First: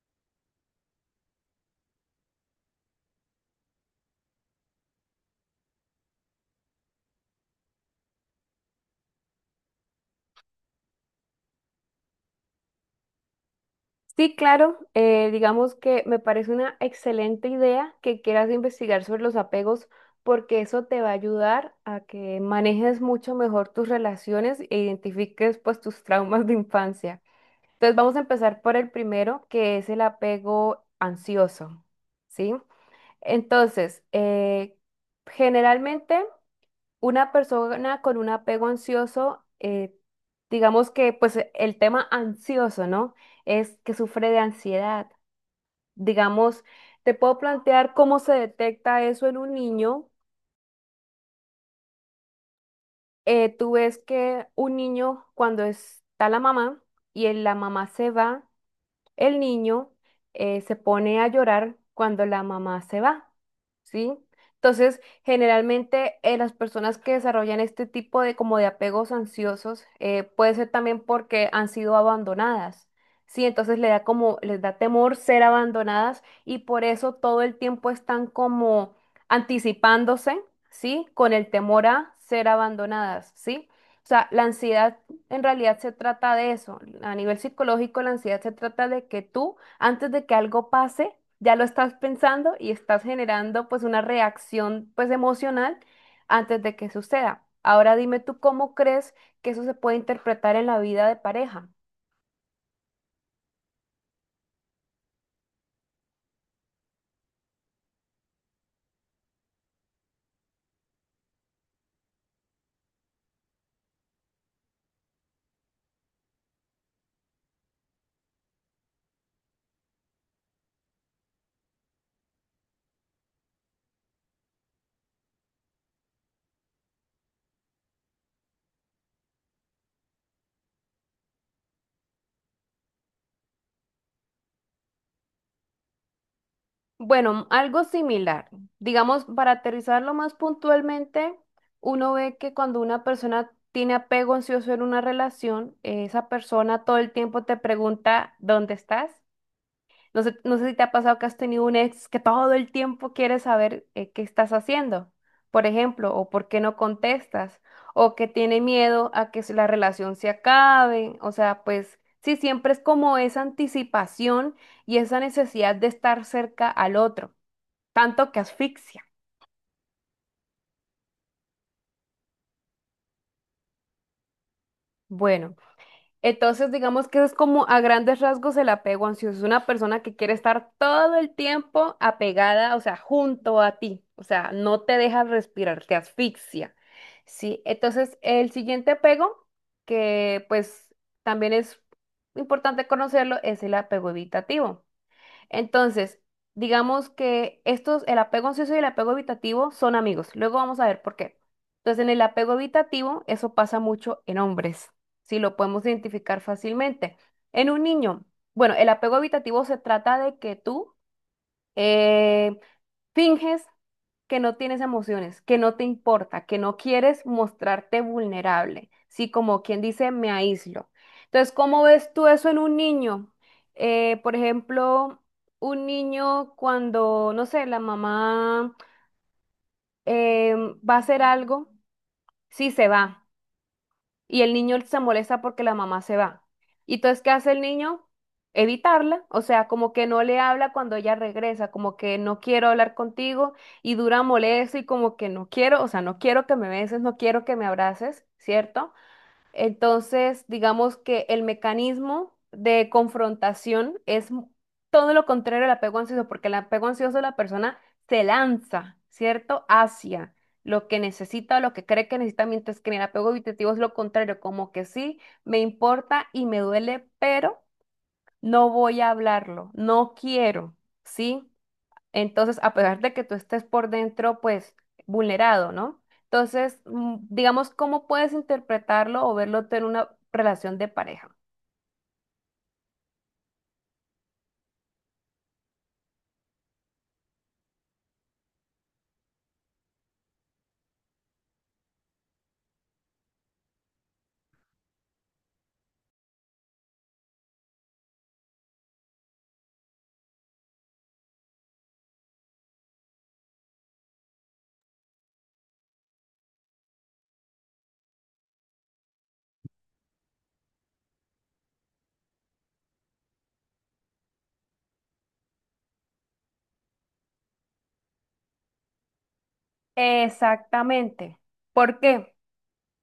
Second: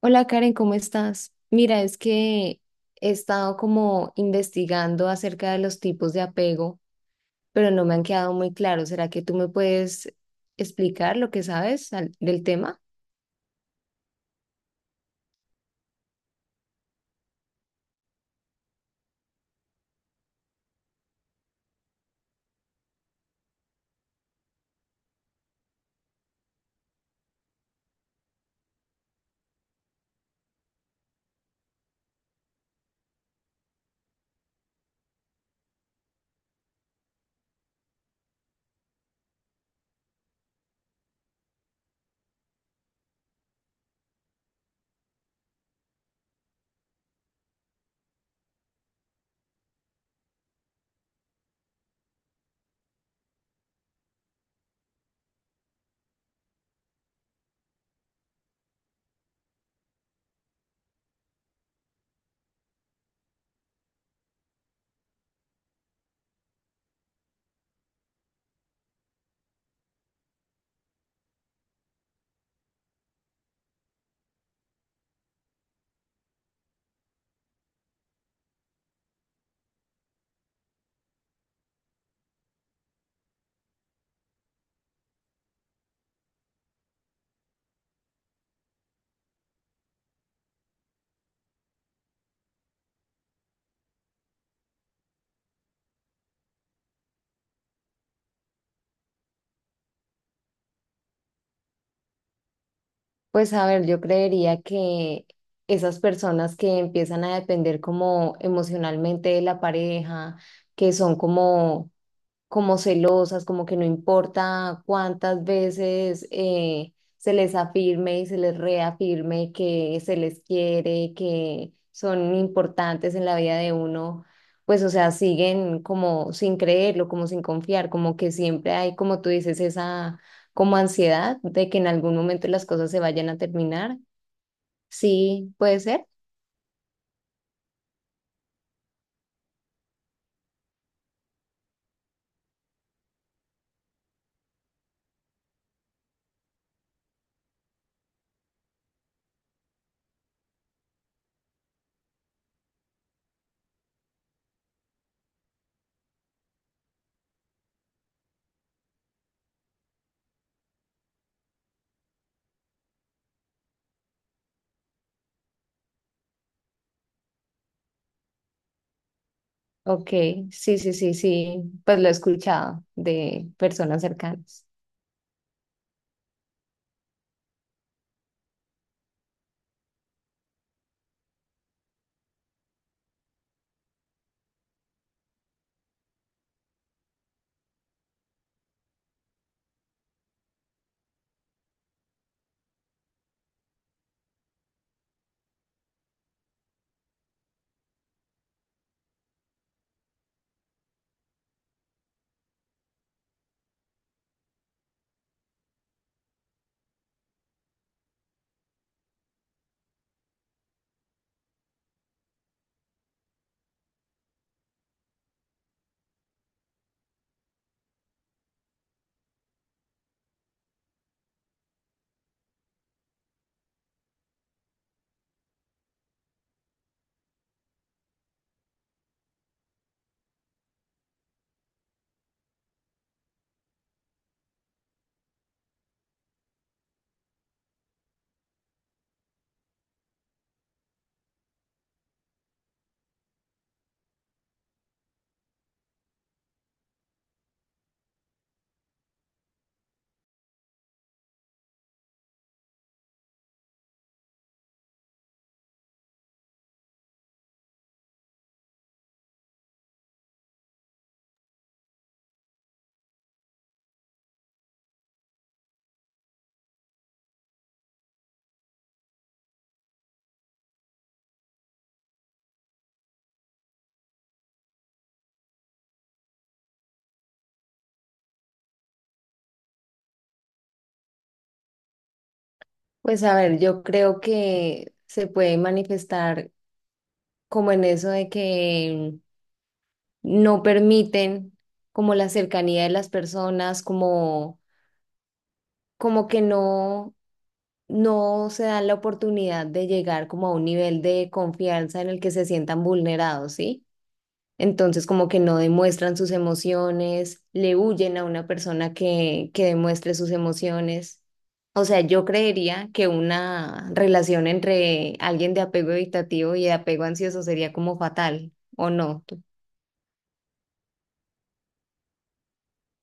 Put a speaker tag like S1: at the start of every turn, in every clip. S1: Hola Karen, ¿cómo estás? Mira, es que he estado como investigando acerca de los tipos de apego, pero no me han quedado muy claros. ¿Será que tú me puedes explicar lo que sabes del tema?
S2: Sí, claro, digamos que me parece una excelente idea que quieras investigar sobre los apegos porque eso te va a ayudar a que manejes mucho mejor tus relaciones e identifiques pues tus traumas de infancia. Entonces vamos a empezar por el primero, que es el apego ansioso, ¿sí? Entonces, generalmente una persona con un apego ansioso, digamos que pues el tema ansioso, ¿no? Es que sufre de ansiedad. Digamos, te puedo plantear cómo se detecta eso en un niño. Tú ves que un niño cuando está la mamá y la mamá se va. El niño se pone a llorar cuando la mamá se va, ¿sí? Entonces, generalmente las personas que desarrollan este tipo de como de apegos ansiosos puede ser también porque han sido abandonadas, ¿sí? Entonces le da como, les da temor ser abandonadas y por eso todo el tiempo están como anticipándose, ¿sí? Con el temor a ser abandonadas, ¿sí? O sea, la ansiedad en realidad se trata de eso. A nivel psicológico, la ansiedad se trata de que tú, antes de que algo pase, ya lo estás pensando y estás generando pues una reacción pues emocional antes de que suceda. Ahora dime tú cómo crees que eso se puede interpretar en la vida de pareja.
S1: Pues a ver, yo creería que esas personas que empiezan a depender como emocionalmente de la pareja, que son como celosas, como que no importa cuántas veces se les afirme y se les reafirme que se les quiere, que son importantes en la vida de uno, pues o sea, siguen como sin creerlo, como sin confiar, como que siempre hay, como tú dices, esa como ansiedad de que en algún momento las cosas se vayan a terminar. Sí, puede ser.
S2: Bueno, algo similar. Digamos, para aterrizarlo más puntualmente, uno ve que cuando una persona tiene apego ansioso en una relación, esa persona todo el tiempo te pregunta, ¿dónde estás? No sé, no sé si te ha pasado que has tenido un ex que todo el tiempo quiere saber qué estás haciendo, por ejemplo, o por qué no contestas, o que tiene miedo a que la relación se acabe. O sea, pues sí, siempre es como esa anticipación y esa necesidad de estar cerca al otro, tanto que asfixia.
S1: Ok, sí, sí, sí, sí, pues lo he escuchado de personas cercanas.
S2: Bueno. Entonces, digamos que es como a grandes rasgos el apego ansioso. Es una persona que quiere estar todo el tiempo apegada, o sea, junto a ti. O sea, no te deja respirar, te asfixia. Sí, entonces el siguiente apego, que pues también es importante conocerlo, es el apego evitativo. Entonces, digamos que estos, el apego ansioso y el apego evitativo son amigos. Luego vamos a ver por qué. Entonces, en el apego evitativo, eso pasa mucho en hombres, si lo podemos identificar fácilmente. En un niño, bueno, el apego evitativo se trata de que tú eh, finges que no tienes emociones, que no te importa, que no quieres mostrarte vulnerable, ¿sí? Como quien dice, me aíslo. Entonces, ¿cómo ves tú eso en un niño? Por ejemplo, un niño cuando, no sé, la mamá va a hacer algo, sí se va y el niño se molesta porque la mamá se va. Y entonces, ¿qué hace el niño? Evitarla, o sea, como que no le habla cuando ella regresa, como que no quiero hablar contigo y dura molesto y como que no quiero, o sea, no quiero que me beses, no quiero que me abraces, ¿cierto? Entonces, digamos que el mecanismo de confrontación es todo lo contrario al apego ansioso, porque el apego ansioso la persona se lanza, ¿cierto? Hacia lo que necesita o lo que cree que necesita, mientras que en el apego evitativo es lo contrario, como que sí, me importa y me duele, pero no voy a hablarlo, no quiero, ¿sí? Entonces, a pesar de que tú estés por dentro, pues, vulnerado, ¿no? Entonces, digamos, ¿cómo puedes interpretarlo o verlo tú en una relación de pareja?
S1: Pues a ver, yo creo que se puede manifestar como en eso de que no permiten como la cercanía de las personas, como, como que no, no se dan la oportunidad de llegar como a un nivel de confianza en el que se sientan vulnerados, ¿sí? Entonces, como que no demuestran sus emociones, le huyen a una persona que demuestre sus emociones. O sea, yo creería que una relación entre alguien de apego evitativo y de apego ansioso sería como fatal, ¿o no?
S2: Exactamente. ¿Por qué?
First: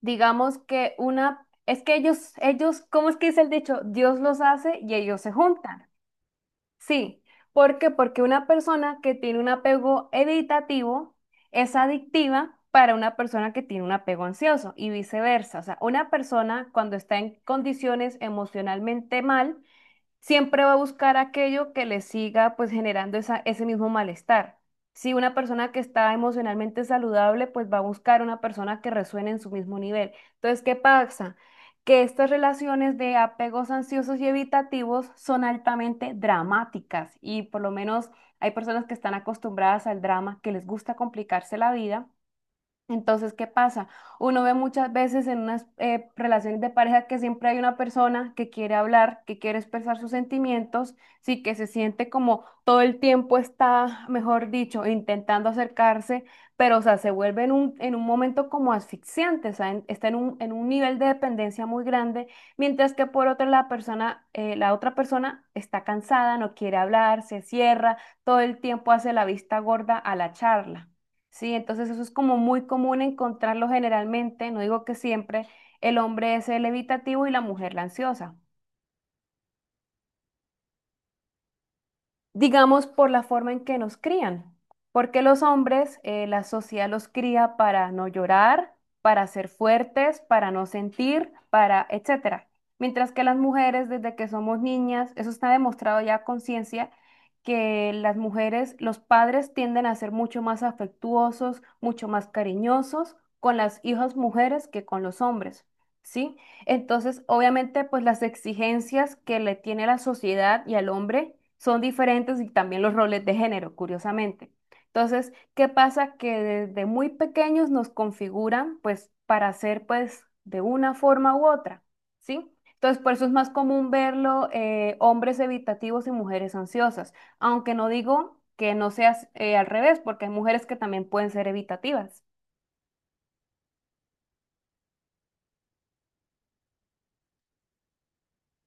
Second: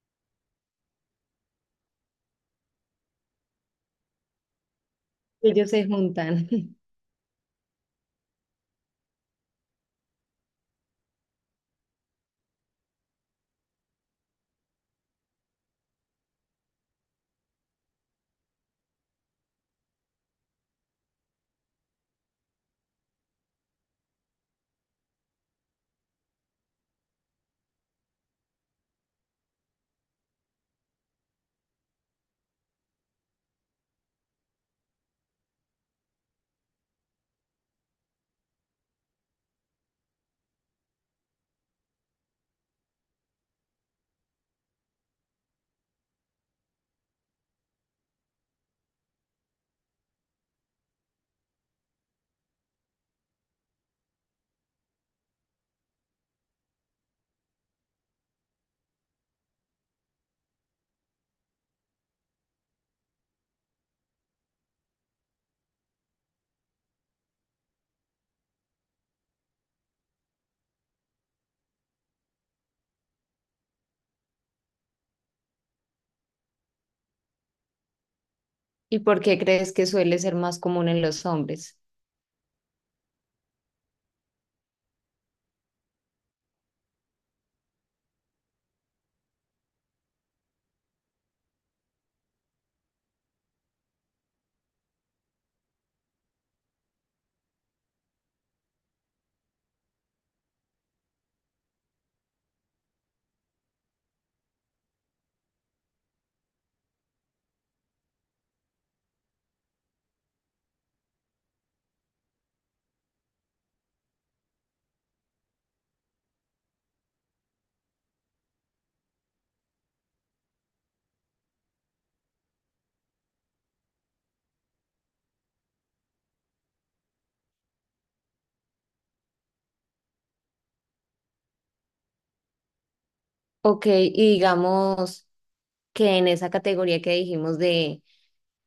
S2: Digamos que una, es que ellos, ¿cómo es que dice el dicho? Dios los hace y ellos se
S1: Ellos se
S2: juntan.
S1: juntan.
S2: Sí, ¿por qué? Porque una persona que tiene un apego evitativo es adictiva para una persona que tiene un apego ansioso y viceversa. O sea, una persona cuando está en condiciones emocionalmente mal, siempre va a buscar aquello que le siga pues generando esa, ese mismo malestar. Si una persona que está emocionalmente saludable, pues va a buscar una persona que resuene en su mismo nivel. Entonces, ¿qué pasa? Que estas relaciones de apegos ansiosos y evitativos son altamente dramáticas y por lo menos hay personas que están acostumbradas al drama, que les gusta complicarse la vida, entonces, ¿qué pasa? Uno ve muchas veces en unas relaciones de pareja que siempre hay una persona que quiere hablar, que quiere expresar sus sentimientos, sí, que se siente como todo el tiempo está, mejor dicho, intentando acercarse, pero o sea, se vuelve en un momento como asfixiante, o sea, está en un nivel de dependencia muy grande, mientras que por otra la persona, la otra persona está cansada, no quiere hablar, se cierra, todo el tiempo hace la vista gorda a la charla. Sí, entonces eso es como muy común encontrarlo generalmente, no digo que siempre, el hombre es el evitativo y la mujer la ansiosa.
S1: ¿Y por qué crees que suele ser más común en los hombres?
S2: Digamos, por la forma en que nos crían. Porque los hombres, la sociedad los cría para no llorar, para ser fuertes, para no sentir, para etcétera. Mientras que las mujeres, desde que somos niñas, eso está demostrado ya a conciencia, que las mujeres, los padres tienden a ser mucho más afectuosos, mucho más cariñosos con las hijas mujeres que con los hombres, ¿sí? Entonces, obviamente, pues las exigencias que le tiene la sociedad y al hombre son diferentes y también los roles de género, curiosamente. Entonces, ¿qué pasa? Que desde muy pequeños nos configuran pues para ser pues de una forma u otra, ¿sí? Entonces, por eso es más común verlo hombres evitativos y mujeres ansiosas, aunque no digo que no sea al revés, porque hay mujeres que también pueden ser evitativas.
S1: Ok, y digamos que en esa categoría que dijimos de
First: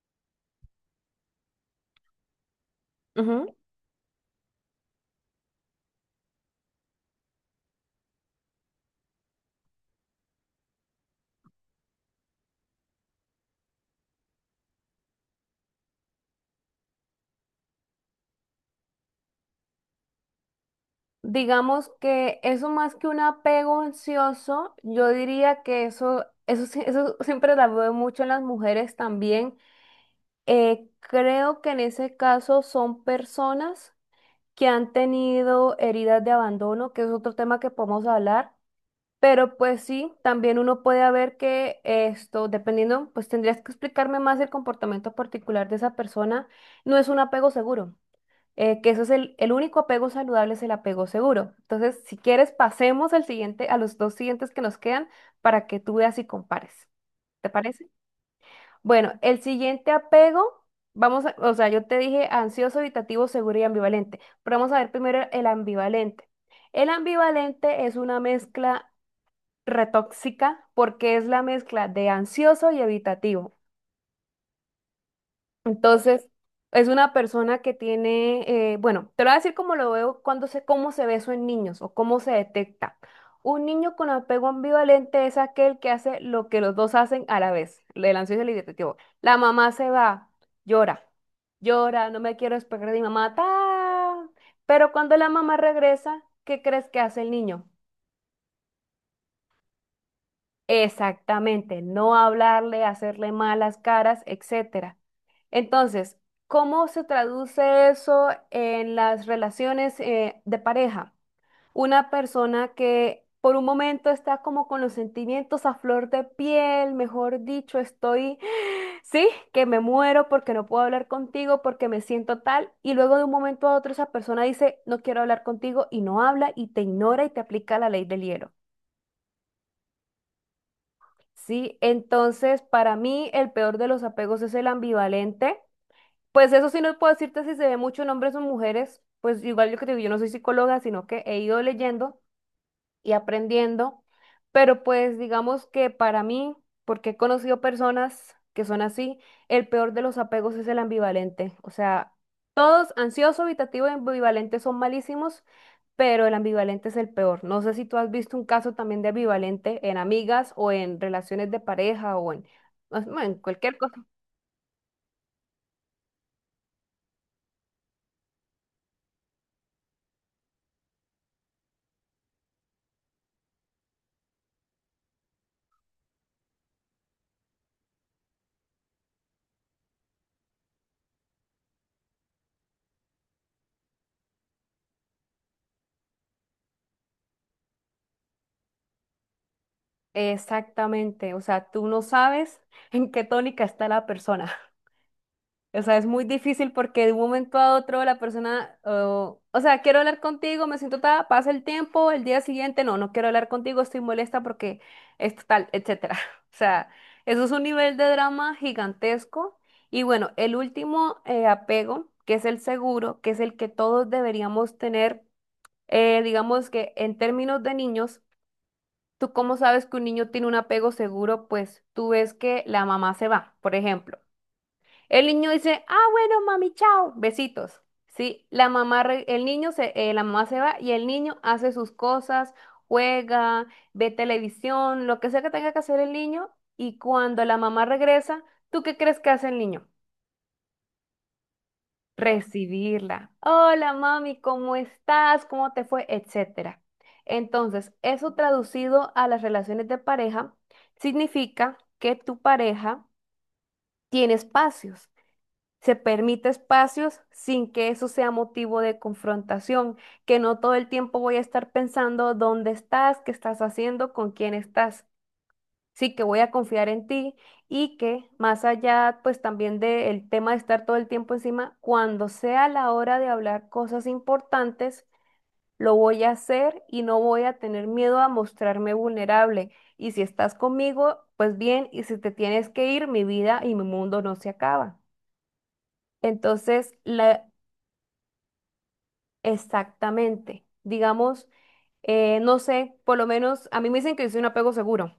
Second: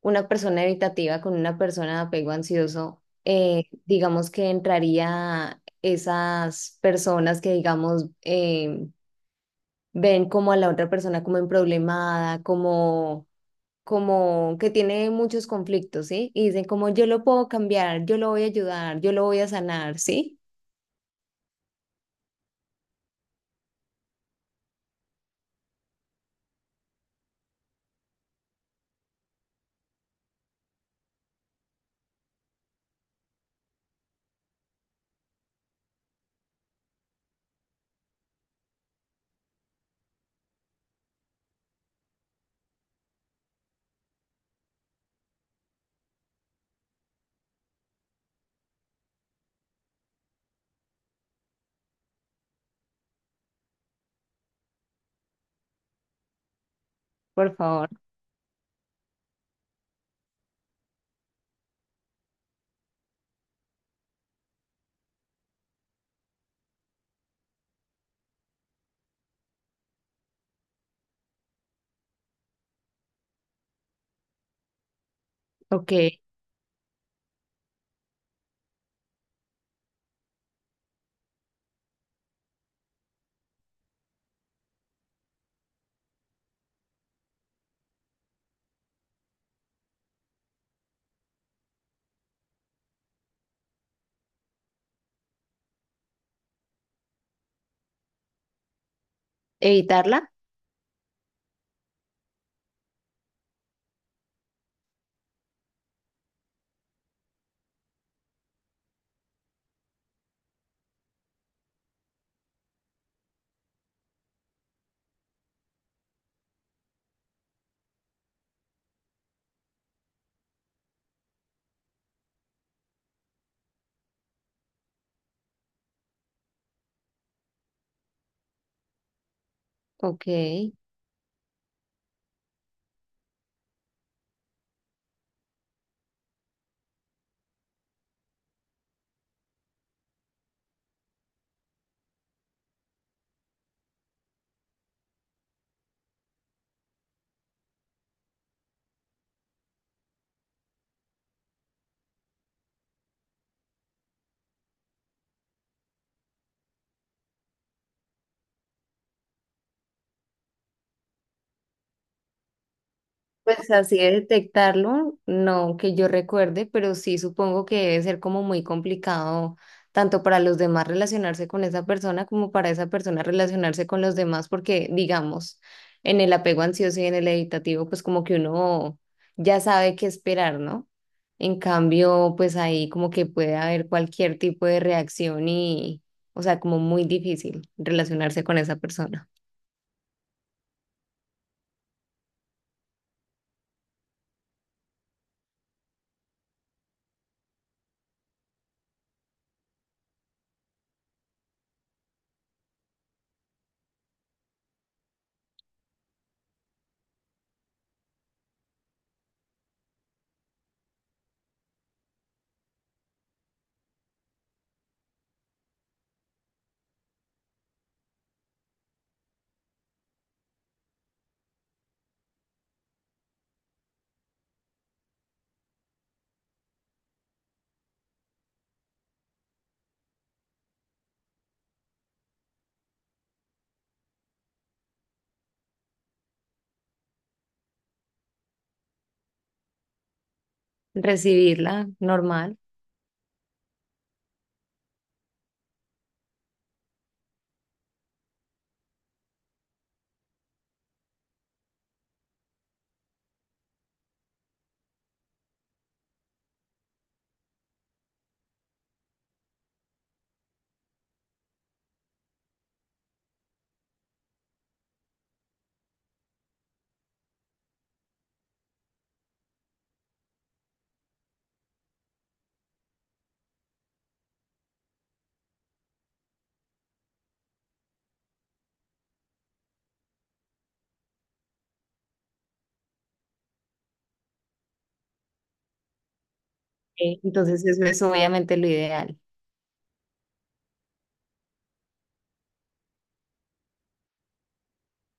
S1: una persona evitativa con una persona de apego ansioso, digamos que entraría esas personas que, digamos, ven como a la otra persona como emproblemada, como, como que tiene muchos conflictos, ¿sí? Y dicen como yo lo puedo cambiar, yo lo voy a ayudar, yo lo voy a sanar, ¿sí?
S2: Digamos que eso más que un apego ansioso, yo diría que eso siempre la veo mucho en las mujeres también. Creo que en ese caso son personas que han tenido heridas de abandono, que es otro tema que podemos hablar. Pero pues sí, también uno puede ver que esto, dependiendo, pues tendrías que explicarme más el comportamiento particular de esa persona, no es un apego seguro, que eso es el único apego saludable es el apego seguro. Entonces, si quieres, pasemos al siguiente, a los dos siguientes que nos quedan para que tú veas y compares. ¿Te
S1: Por
S2: parece?
S1: favor.
S2: Bueno, el siguiente apego, o sea, yo te dije ansioso, evitativo, seguro y ambivalente, pero vamos a ver primero el ambivalente. El ambivalente es una mezcla retóxica porque es la mezcla de ansioso y evitativo.
S1: Ok.
S2: Entonces, es una persona que tiene, bueno, te lo voy a decir cómo lo veo, cuando sé cómo se ve eso en niños o cómo se detecta. Un niño con apego ambivalente es aquel que hace lo que los dos hacen a la vez, el ansioso y el hiperactivo. La mamá se va, llora, llora, no me quiero despegar de mi mamá, ta. Pero cuando la mamá regresa, ¿qué crees que hace el niño?
S1: ¿Evitarla?
S2: Exactamente, no hablarle, hacerle malas caras, etcétera. Entonces, ¿cómo se traduce eso en las relaciones de pareja? Una persona que por un momento está como con los sentimientos a flor de piel, mejor dicho, estoy, sí, que me muero porque no puedo hablar contigo, porque me siento tal, y luego de un momento a otro esa persona dice, no quiero hablar contigo y no habla y te ignora y te aplica la ley del hielo.
S1: Ok.
S2: Sí, entonces para mí el peor de los apegos es el ambivalente. Pues eso sí no puedo decirte si se ve mucho en hombres o mujeres, pues igual yo que te digo, yo no soy psicóloga, sino que he ido leyendo y aprendiendo, pero pues digamos que para mí, porque he conocido personas que son así, el peor de los apegos es el ambivalente. O sea, todos ansioso, evitativo y ambivalente son malísimos, pero el ambivalente es el peor. No sé si tú has visto un caso también de ambivalente en amigas o en relaciones de pareja o en, bueno, en
S1: Pues
S2: cualquier
S1: así
S2: cosa.
S1: de detectarlo, no que yo recuerde, pero sí supongo que debe ser como muy complicado tanto para los demás relacionarse con esa persona como para esa persona relacionarse con los demás, porque digamos, en el apego ansioso y en el evitativo, pues como que uno ya sabe qué esperar, ¿no? En cambio, pues ahí como que puede haber cualquier tipo de reacción y, o sea, como muy difícil relacionarse con esa persona.
S2: Exactamente, o sea, tú no sabes en qué tónica está la persona. O sea, es muy difícil porque de un momento a otro la persona, oh, o sea, quiero hablar contigo, me siento tal, pasa el tiempo, el día siguiente, no, no quiero hablar contigo, estoy molesta porque es tal, etcétera. O sea, eso es un nivel de drama gigantesco. Y bueno, el último apego, que es el seguro, que es el que todos deberíamos tener, digamos que en términos de niños, tú cómo sabes que un niño tiene un apego seguro, pues tú ves que la mamá se va, por ejemplo. El niño dice, ah, bueno, mami, chao, besitos. Sí, el niño se, la mamá se va y el niño hace sus cosas, juega, ve televisión, lo que sea que tenga que hacer el niño. Y cuando la mamá regresa, ¿tú qué crees que hace el niño?
S1: Recibirla normal.
S2: Recibirla. Hola, mami, ¿cómo estás? ¿Cómo te fue? Etcétera. Entonces, eso traducido a las relaciones de pareja significa que tu pareja tiene espacios. Se permite espacios sin que eso sea motivo de confrontación, que no todo el tiempo voy a estar pensando dónde estás, qué estás haciendo, con quién estás. Sí que voy a confiar en ti y que más allá pues también del tema de estar todo el tiempo encima, cuando sea la hora de hablar cosas importantes, lo voy a hacer y no voy a tener miedo a mostrarme vulnerable. Y si estás conmigo, pues bien, y si te tienes que ir, mi vida y mi mundo no se acaba. Entonces,
S1: Ok,
S2: la
S1: entonces eso es obviamente lo ideal.
S2: Exactamente. Digamos, no sé, por lo menos a mí me dicen que yo soy un apego seguro,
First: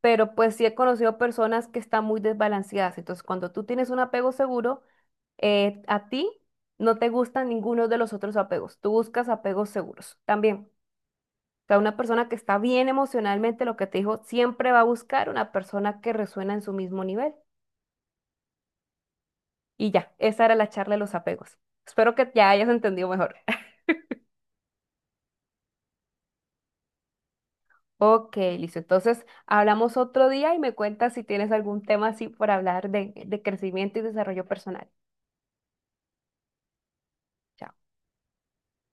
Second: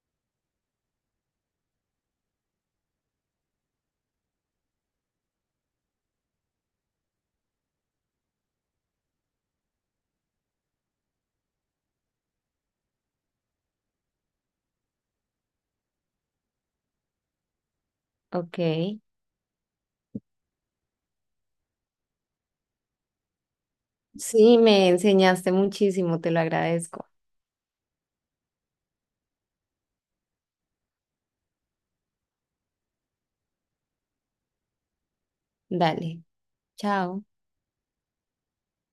S2: pero pues sí he conocido personas que están muy desbalanceadas. Entonces, cuando tú tienes un apego seguro, a ti no te gustan ninguno de los otros apegos. Tú buscas apegos seguros también. O sea, una persona que está bien emocionalmente, lo que te dijo, siempre va a buscar una persona que resuena en su mismo nivel.
S1: Ok.
S2: Y ya, esa era la charla de los apegos. Espero que ya hayas entendido mejor.
S1: Sí, me enseñaste muchísimo, te lo agradezco.
S2: Ok, listo. Entonces, hablamos otro día y me cuentas si tienes algún tema así por hablar de crecimiento y desarrollo personal.
S1: Dale, chao.
S2: Chao.